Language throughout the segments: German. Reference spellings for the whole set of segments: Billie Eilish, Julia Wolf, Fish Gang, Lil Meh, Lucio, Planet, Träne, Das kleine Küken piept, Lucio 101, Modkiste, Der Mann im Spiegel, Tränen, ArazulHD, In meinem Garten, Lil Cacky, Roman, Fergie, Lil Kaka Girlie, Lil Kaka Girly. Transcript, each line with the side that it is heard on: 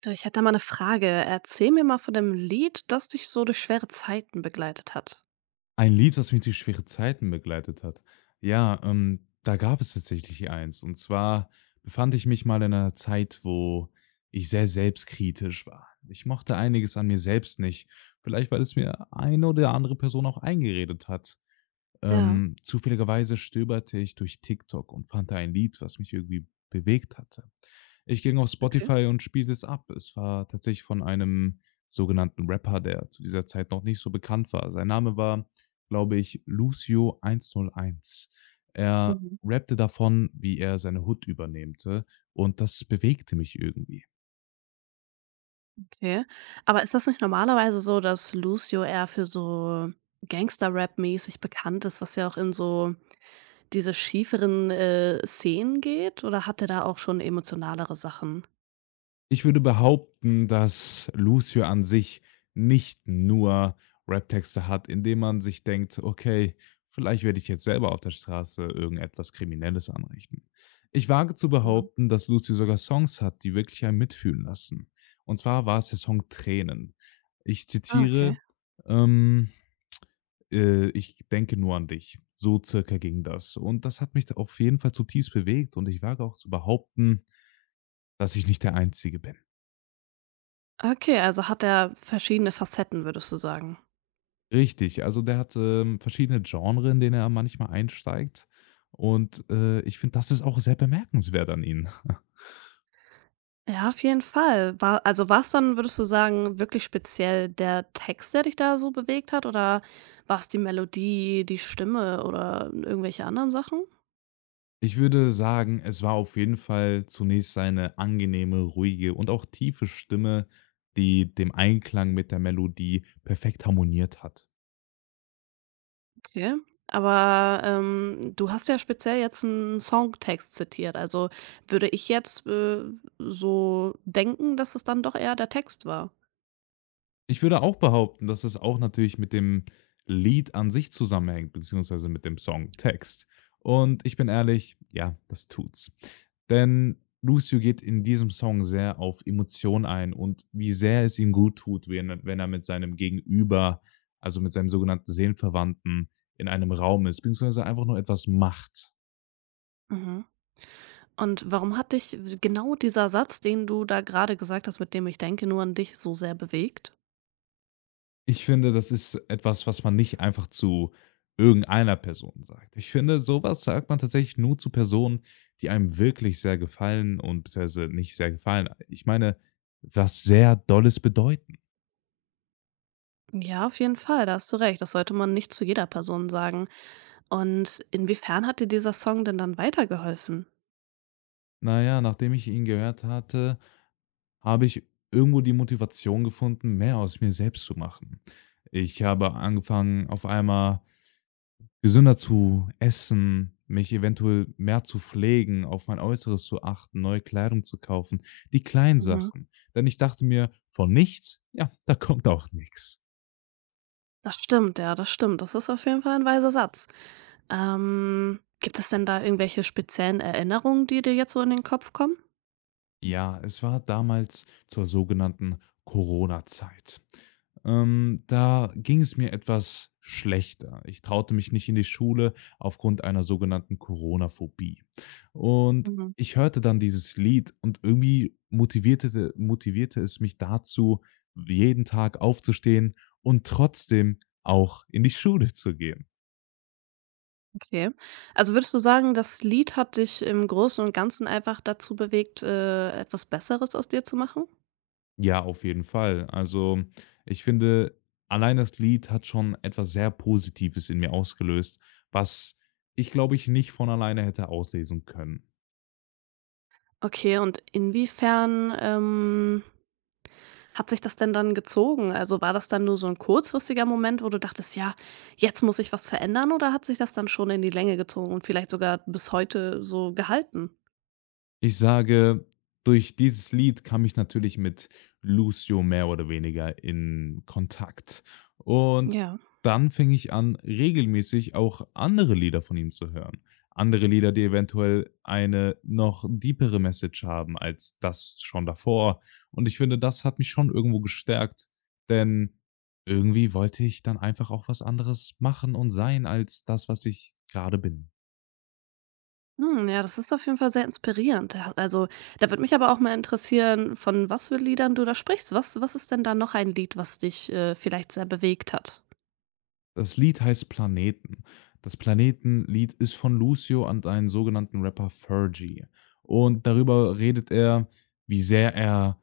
right: Du, ich hätte da mal eine Frage. Erzähl mir mal von dem Lied, das dich so durch schwere Zeiten begleitet hat.
left: Ein Lied, das mich durch schwere Zeiten begleitet hat. Ja, da gab es tatsächlich eins. Und zwar befand ich mich mal in einer Zeit, wo ich sehr selbstkritisch war. Ich mochte einiges an mir selbst nicht. Vielleicht, weil es mir eine oder andere Person auch eingeredet hat.
right: Ja,
left: Zufälligerweise stöberte ich durch TikTok und fand da ein Lied, was mich irgendwie bewegt hatte. Ich ging auf
right: okay.
left: Spotify und spielte es ab. Es war tatsächlich von einem sogenannten Rapper, der zu dieser Zeit noch nicht so bekannt war. Sein Name war, glaube ich, Lucio 101. Er
right: Mhm,
left: rappte davon, wie er seine Hood übernehmte, und das bewegte mich irgendwie.
right: okay. Aber ist das nicht normalerweise so, dass Lucio eher für so Gangster-Rap-mäßig bekannt ist, was ja auch in so diese schieferen, Szenen geht? Oder hat der da auch schon emotionalere Sachen?
left: Ich würde behaupten, dass Lucio an sich nicht nur Raptexte hat, indem man sich denkt: „Okay, vielleicht werde ich jetzt selber auf der Straße irgendetwas Kriminelles anrichten." Ich wage zu
right: Mhm.
left: behaupten, dass Lucio sogar Songs hat, die wirklich einen mitfühlen lassen. Und zwar war es der Song „Tränen". Ich
right: Ah, okay.
left: zitiere, ähm, „Ich denke nur an dich." So circa ging das. Und das hat mich auf jeden Fall zutiefst bewegt, und ich wage auch zu behaupten, dass ich nicht der Einzige bin.
right: Okay, also hat er verschiedene Facetten, würdest du sagen?
left: Richtig, also der hat, verschiedene Genres, in denen er manchmal einsteigt, und, ich finde, das ist auch sehr bemerkenswert an ihm.
right: Ja, auf jeden Fall. War also, war's dann, würdest du sagen, wirklich speziell der Text, der dich da so bewegt hat oder war es die Melodie, die Stimme oder irgendwelche anderen Sachen?
left: Ich würde sagen, es war auf jeden Fall zunächst seine angenehme, ruhige und auch tiefe Stimme, die dem Einklang mit der Melodie perfekt harmoniert hat.
right: Okay. Aber, du hast ja speziell jetzt einen Songtext zitiert. Also, würde ich jetzt, so denken, dass es dann doch eher der Text war.
left: Ich würde auch behaupten, dass es auch natürlich mit dem Lied an sich zusammenhängt, beziehungsweise mit dem Songtext. Und ich bin ehrlich, ja, das tut's. Denn Lucio geht in diesem Song sehr auf Emotionen ein und wie sehr es ihm gut tut, wenn er wenn er mit seinem Gegenüber, also mit seinem sogenannten Seelenverwandten in einem Raum ist, beziehungsweise einfach nur etwas macht.
right: Mhm. Und warum hat dich genau dieser Satz, den du da gerade gesagt hast, mit dem „Ich denke nur an dich“, so sehr bewegt?
left: Ich finde, das ist etwas, was man nicht einfach zu irgendeiner Person sagt. Ich finde, sowas sagt man tatsächlich nur zu Personen, die einem wirklich sehr gefallen, und beziehungsweise nicht sehr gefallen. Ich meine, was sehr Dolles bedeuten.
right: Ja, auf jeden Fall, da hast du recht. Das sollte man nicht zu jeder Person sagen. Und inwiefern hat dir dieser Song denn dann weitergeholfen?
left: Na ja, nachdem ich ihn gehört hatte, habe ich irgendwo die Motivation gefunden, mehr aus mir selbst zu machen. Ich habe angefangen, auf einmal gesünder zu essen, mich eventuell mehr zu pflegen, auf mein Äußeres zu achten, neue Kleidung zu kaufen, die kleinen
right: Mhm.
left: Sachen. Denn ich dachte mir: „Von nichts, ja, da kommt auch nichts."
right: Das stimmt, ja, das stimmt. Das ist auf jeden Fall ein weiser Satz. Gibt es denn da irgendwelche speziellen Erinnerungen, die dir jetzt so in den Kopf kommen?
left: Ja, es war damals zur sogenannten Corona-Zeit. Da ging es mir etwas schlechter. Ich traute mich nicht in die Schule aufgrund einer sogenannten Corona-Phobie. Und
right: Mhm.
left: ich hörte dann dieses Lied, und irgendwie motivierte es mich dazu, jeden Tag aufzustehen und trotzdem auch in die Schule zu gehen.
right: Okay. Also würdest du sagen, das Lied hat dich im Großen und Ganzen einfach dazu bewegt, etwas Besseres aus dir zu machen?
left: Ja, auf jeden Fall. Also, ich finde, allein das Lied hat schon etwas sehr Positives in mir ausgelöst, was ich, glaube ich, nicht von alleine hätte auslesen können.
right: Okay, und inwiefern hat sich das denn dann gezogen? Also, war das dann nur so ein kurzfristiger Moment, wo du dachtest: „Ja, jetzt muss ich was verändern“, oder hat sich das dann schon in die Länge gezogen und vielleicht sogar bis heute so gehalten?
left: Ich sage, durch dieses Lied kam ich natürlich mit Lucio mehr oder weniger in Kontakt. Und
right: Ja.
left: dann fing ich an, regelmäßig auch andere Lieder von ihm zu hören. Andere Lieder, die eventuell eine noch deepere Message haben als das schon davor. Und ich finde, das hat mich schon irgendwo gestärkt, denn irgendwie wollte ich dann einfach auch was anderes machen und sein als das, was ich gerade bin.
right: Hm, ja, das ist auf jeden Fall sehr inspirierend. Da also, da würde mich aber auch mal interessieren, von was für Liedern du da sprichst. Was ist denn da noch ein Lied, was dich, vielleicht sehr bewegt hat?
left: Das Lied heißt „Planeten". Das „Planeten"-Lied ist von Lucio und einen sogenannten Rapper Fergie. Und darüber redet er, wie sehr er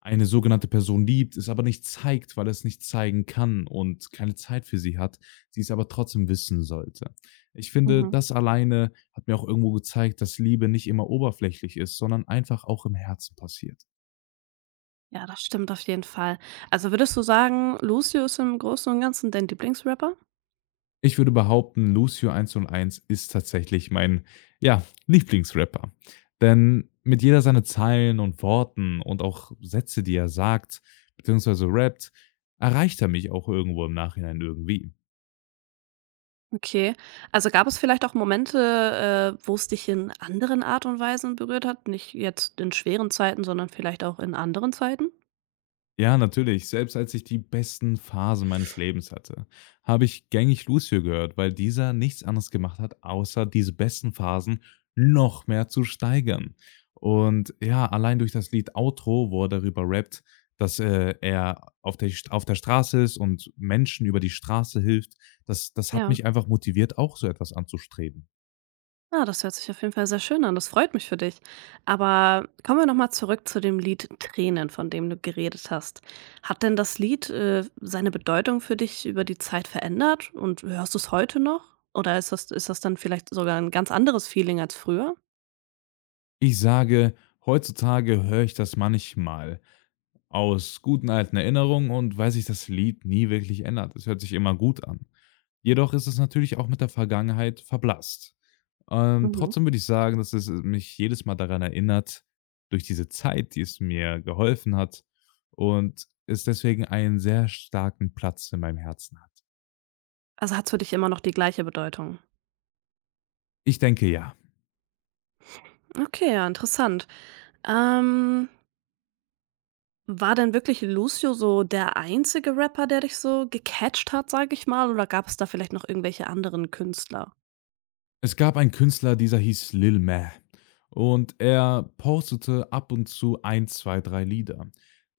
left: eine sogenannte Person liebt, es aber nicht zeigt, weil er es nicht zeigen kann und keine Zeit für sie hat, sie es aber trotzdem wissen sollte. Ich finde,
right: Mhm.
left: das alleine hat mir auch irgendwo gezeigt, dass Liebe nicht immer oberflächlich ist, sondern einfach auch im Herzen passiert.
right: Ja, das stimmt auf jeden Fall. Also, würdest du sagen, Lucio ist im Großen und Ganzen dein Lieblingsrapper?
left: Ich würde behaupten, Lucio 101 ist tatsächlich mein, ja, Lieblingsrapper. Denn mit jeder seiner Zeilen und Worten und auch Sätze, die er sagt, beziehungsweise rappt, erreicht er mich auch irgendwo im Nachhinein irgendwie.
right: Okay. Also, gab es vielleicht auch Momente, wo es dich in anderen Art und Weisen berührt hat? Nicht jetzt in schweren Zeiten, sondern vielleicht auch in anderen Zeiten?
left: Ja, natürlich. Selbst als ich die besten Phasen meines Lebens hatte, habe ich gängig Lucio gehört, weil dieser nichts anderes gemacht hat, außer diese besten Phasen noch mehr zu steigern. Und ja, allein durch das Lied Outro, wo er darüber rappt, dass er auf der, auf der Straße ist und Menschen über die Straße hilft, das hat
right: Ja.
left: mich einfach motiviert, auch so etwas anzustreben.
right: Ah, das hört sich auf jeden Fall sehr schön an. Das freut mich für dich. Aber kommen wir noch mal zurück zu dem Lied „Tränen“, von dem du geredet hast. Hat denn das Lied, seine Bedeutung für dich über die Zeit verändert und hörst du es heute noch? Oder ist das dann vielleicht sogar ein ganz anderes Feeling als früher?
left: Ich sage, heutzutage höre ich das manchmal aus guten alten Erinnerungen und weil sich das Lied nie wirklich ändert. Es hört sich immer gut an. Jedoch ist es natürlich auch mit der Vergangenheit verblasst. Ähm,
right: Mhm.
left: trotzdem würde ich sagen, dass es mich jedes Mal daran erinnert, durch diese Zeit, die es mir geholfen hat, und es deswegen einen sehr starken Platz in meinem Herzen hat.
right: Also, hat es für dich immer noch die gleiche Bedeutung?
left: Ich denke ja.
right: Okay, ja, interessant. Ähm, War denn wirklich Lucio so der einzige Rapper, der dich so gecatcht hat, sage ich mal, oder gab es da vielleicht noch irgendwelche anderen Künstler?
left: Es gab einen Künstler, dieser hieß Lil Meh. Und er postete ab und zu ein, 2, 3 Lieder.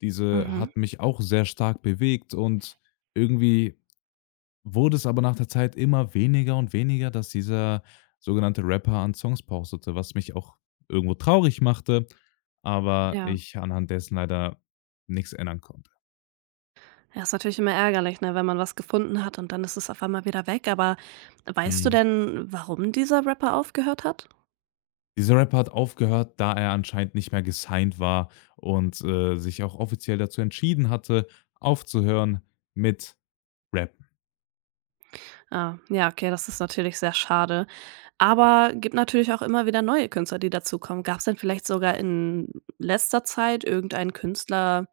left: Diese
right: Mhm,
left: hat mich auch sehr stark bewegt, und irgendwie wurde es aber nach der Zeit immer weniger und weniger, dass dieser sogenannte Rapper an Songs postete, was mich auch irgendwo traurig machte, aber
right: ja.
left: ich anhand dessen leider nichts ändern konnte.
right: Ja, ist natürlich immer ärgerlich, ne, wenn man was gefunden hat und dann ist es auf einmal wieder weg, aber weißt du
left: Mhm.
right: denn, warum dieser Rapper aufgehört hat?
left: Dieser Rapper hat aufgehört, da er anscheinend nicht mehr gesigned war und, sich auch offiziell dazu entschieden hatte, aufzuhören mit Rap.
right: Ah, ja, okay, das ist natürlich sehr schade, aber gibt natürlich auch immer wieder neue Künstler, die dazukommen. Gab es denn vielleicht sogar in letzter Zeit irgendeinen Künstler,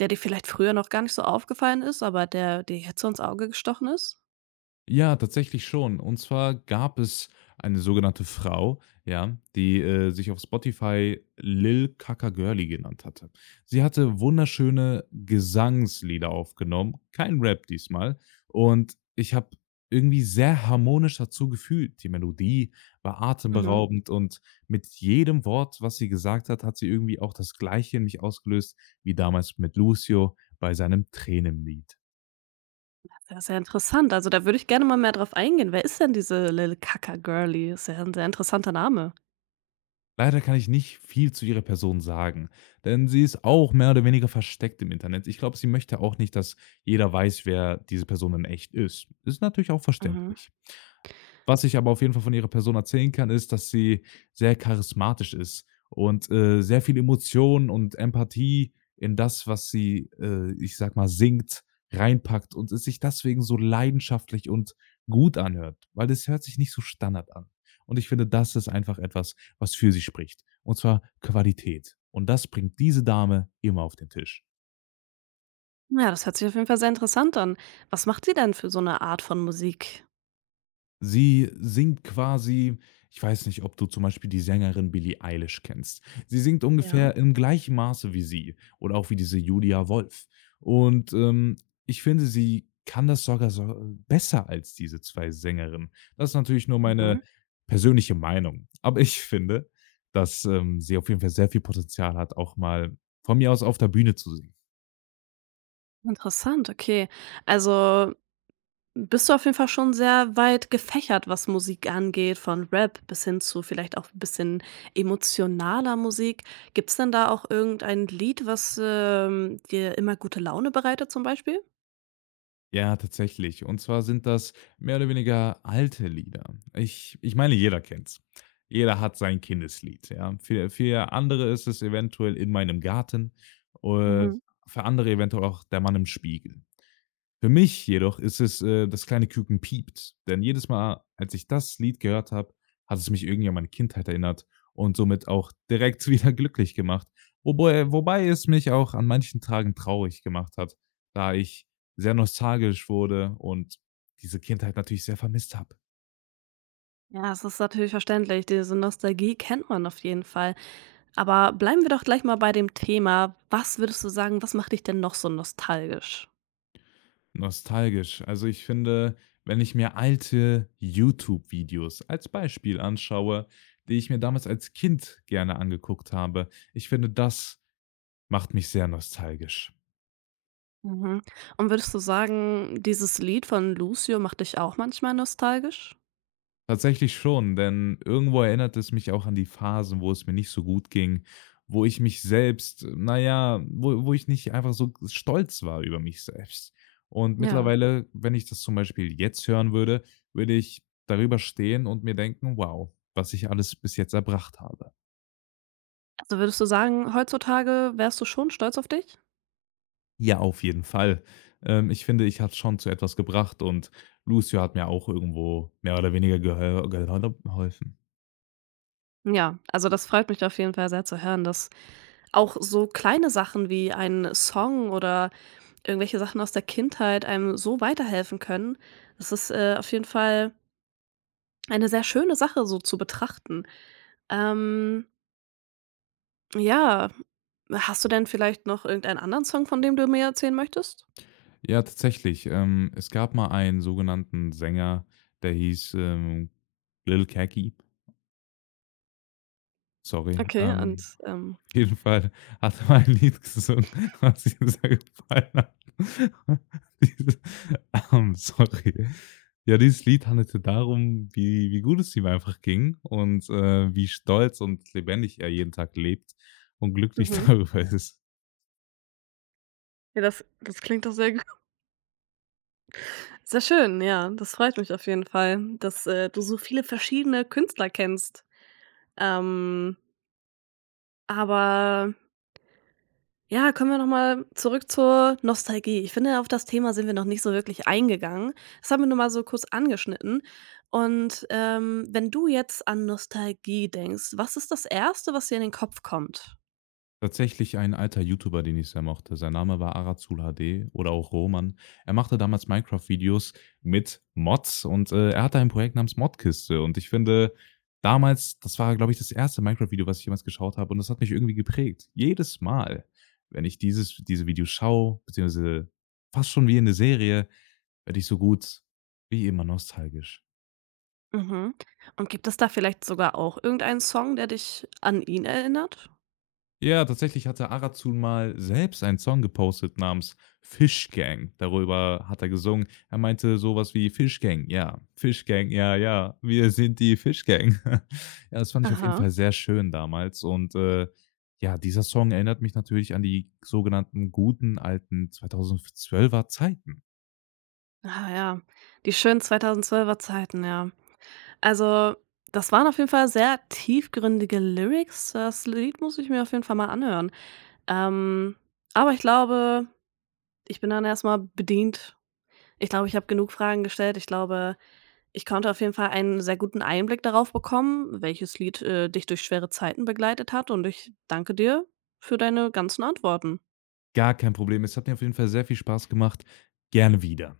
right: der dir vielleicht früher noch gar nicht so aufgefallen ist, aber der dir jetzt so ins Auge gestochen ist?
left: Ja, tatsächlich schon. Und zwar gab es eine sogenannte Frau, ja, die, sich auf Spotify Lil Kaka Girly genannt hatte. Sie hatte wunderschöne Gesangslieder aufgenommen, kein Rap diesmal. Und ich habe irgendwie sehr harmonisch dazu gefühlt. Die Melodie war
right: Mhm.
left: atemberaubend, und mit jedem Wort, was sie gesagt hat, hat sie irgendwie auch das Gleiche in mich ausgelöst wie damals mit Lucio bei seinem Tränenlied.
right: Das ist ja, sehr interessant. Also, da würde ich gerne mal mehr drauf eingehen. Wer ist denn diese Lil Kaka Girlie? Ist ja 'n sehr interessanter Name.
left: Leider kann ich nicht viel zu ihrer Person sagen, denn sie ist auch mehr oder weniger versteckt im Internet. Ich glaube, sie möchte auch nicht, dass jeder weiß, wer diese Person in echt ist. Ist natürlich auch
right: Mhm.
left: verständlich. Was ich aber auf jeden Fall von ihrer Person erzählen kann, ist, dass sie sehr charismatisch ist und, sehr viel Emotion und Empathie in das, was sie, ich sage mal, singt, reinpackt, und es sich deswegen so leidenschaftlich und gut anhört, weil das hört sich nicht so Standard an. Und ich finde, das ist einfach etwas, was für sie spricht. Und zwar Qualität. Und das bringt diese Dame immer auf den Tisch.
right: Ja, das hört sich auf jeden Fall sehr interessant an. Was macht die denn für so eine Art von Musik?
left: Sie singt quasi, ich weiß nicht, ob du zum Beispiel die Sängerin Billie Eilish kennst. Sie singt
right: Ja.
left: ungefähr im gleichen Maße wie sie oder auch wie diese Julia Wolf. Und ich finde, sie kann das sogar so besser als diese zwei Sängerinnen. Das ist natürlich nur meine
right: Mhm.
left: persönliche Meinung. Aber ich finde, dass sie auf jeden Fall sehr viel Potenzial hat, auch mal von mir aus auf der Bühne zu singen.
right: Interessant, okay. Also bist du auf jeden Fall schon sehr weit gefächert, was Musik angeht, von Rap bis hin zu vielleicht auch 'n bisschen emotionaler Musik. Gibt es denn da auch irgendein Lied, was, dir immer gute Laune bereitet zum Beispiel?
left: Ja, tatsächlich. Und zwar sind das mehr oder weniger alte Lieder. Ich meine, jeder kennt's. Jeder hat sein Kindeslied, ja. Für andere ist es eventuell „In meinem Garten", äh,
right: Mhm.
left: für andere eventuell auch „Der Mann im Spiegel". Für mich jedoch ist es „Das kleine Küken piept", denn jedes Mal, als ich das Lied gehört habe, hat es mich irgendwie an meine Kindheit erinnert und somit auch direkt wieder glücklich gemacht. Wobei es mich auch an manchen Tagen traurig gemacht hat, da ich sehr nostalgisch wurde und diese Kindheit natürlich sehr vermisst habe.
right: Ja, das ist natürlich verständlich. Diese Nostalgie kennt man auf jeden Fall. Aber bleiben wir doch gleich mal bei dem Thema. Was würdest du sagen, was macht dich denn noch so nostalgisch?
left: Nostalgisch. Also, ich finde, wenn ich mir alte YouTube-Videos als Beispiel anschaue, die ich mir damals als Kind gerne angeguckt habe, ich finde, das macht mich sehr nostalgisch.
right: Mhm. Und würdest du sagen, dieses Lied von Lucio macht dich auch manchmal nostalgisch?
left: Tatsächlich schon, denn irgendwo erinnert es mich auch an die Phasen, wo es mir nicht so gut ging, wo ich mich selbst, naja, wo ich nicht einfach so stolz war über mich selbst. Und
right: Ja.
left: mittlerweile, wenn ich das zum Beispiel jetzt hören würde, würde ich darüber stehen und mir denken: „Wow, was ich alles bis jetzt erbracht habe."
right: Also würdest du sagen, heutzutage wärst du schon stolz auf dich?
left: Ja, auf jeden Fall. Ich finde, ich habe schon zu etwas gebracht, und Lucio hat mir auch irgendwo mehr oder weniger gehö geholfen.
right: Ja, also das freut mich auf jeden Fall sehr zu hören, dass auch so kleine Sachen wie ein Song oder irgendwelche Sachen aus der Kindheit einem so weiterhelfen können. Das ist auf jeden Fall eine sehr schöne Sache so zu betrachten. Ähm, ja, hast du denn vielleicht noch irgendeinen anderen Song, von dem du mir erzählen möchtest?
left: Ja, tatsächlich. Es gab mal einen sogenannten Sänger, der hieß, Lil Cacky. Sorry.
right: Okay, und
left: Ähm, auf jeden Fall hat er mal ein Lied gesungen, was ihm sehr gefallen hat. Dieses sorry. Ja, dieses Lied handelte darum, wie gut es ihm einfach ging, und, wie stolz und lebendig er jeden Tag lebt und glücklich
right: mhm.
left: darüber ist.
right: Ja, das klingt doch sehr gut. Sehr schön, ja. Das freut mich auf jeden Fall, dass, du so viele verschiedene Künstler kennst. Ähm, aber ja, kommen wir noch mal zurück zur Nostalgie. Ich finde, auf das Thema sind wir noch nicht so wirklich eingegangen. Das haben wir nur mal so kurz angeschnitten. Und, wenn du jetzt an Nostalgie denkst, was ist das Erste, was dir in den Kopf kommt?
left: Tatsächlich ein alter YouTuber, den ich sehr mochte. Sein Name war ArazulHD oder auch Roman. Er machte damals Minecraft-Videos mit Mods, und, er hatte ein Projekt namens Modkiste, und ich finde, damals das war, glaube ich, das erste Minecraft-Video, was ich jemals geschaut habe, und das hat mich irgendwie geprägt. Jedes Mal, wenn ich diese Videos schaue, beziehungsweise fast schon wie in eine Serie, werde ich so gut wie immer nostalgisch.
right: Mhm. Und gibt es da vielleicht sogar auch irgendeinen Song, der dich an ihn erinnert?
left: Ja, tatsächlich hatte Arrazun mal selbst einen Song gepostet namens „Fish Gang". Darüber hat er gesungen. Er meinte so was wie: „Fish Gang, ja, Fish Gang, ja, ja, wir sind die Fish Gang." Ja, das fand ich auf jeden Fall
right: Aha.
left: sehr schön damals, und, ja, dieser Song erinnert mich natürlich an die sogenannten guten alten 2012er Zeiten.
right: Ah ja, die schönen 2012er Zeiten, ja. Also, das waren auf jeden Fall sehr tiefgründige Lyrics. Das Lied muss ich mir auf jeden Fall mal anhören. Ähm, aber ich glaube, ich bin dann erst mal bedient. Ich glaube, ich habe genug Fragen gestellt. Ich glaube, ich konnte auf jeden Fall einen sehr guten Einblick darauf bekommen, welches Lied, dich durch schwere Zeiten begleitet hat und ich danke dir für deine ganzen Antworten.
left: Gar kein Problem. Es hat mir auf jeden Fall sehr viel Spaß gemacht. Gerne wieder.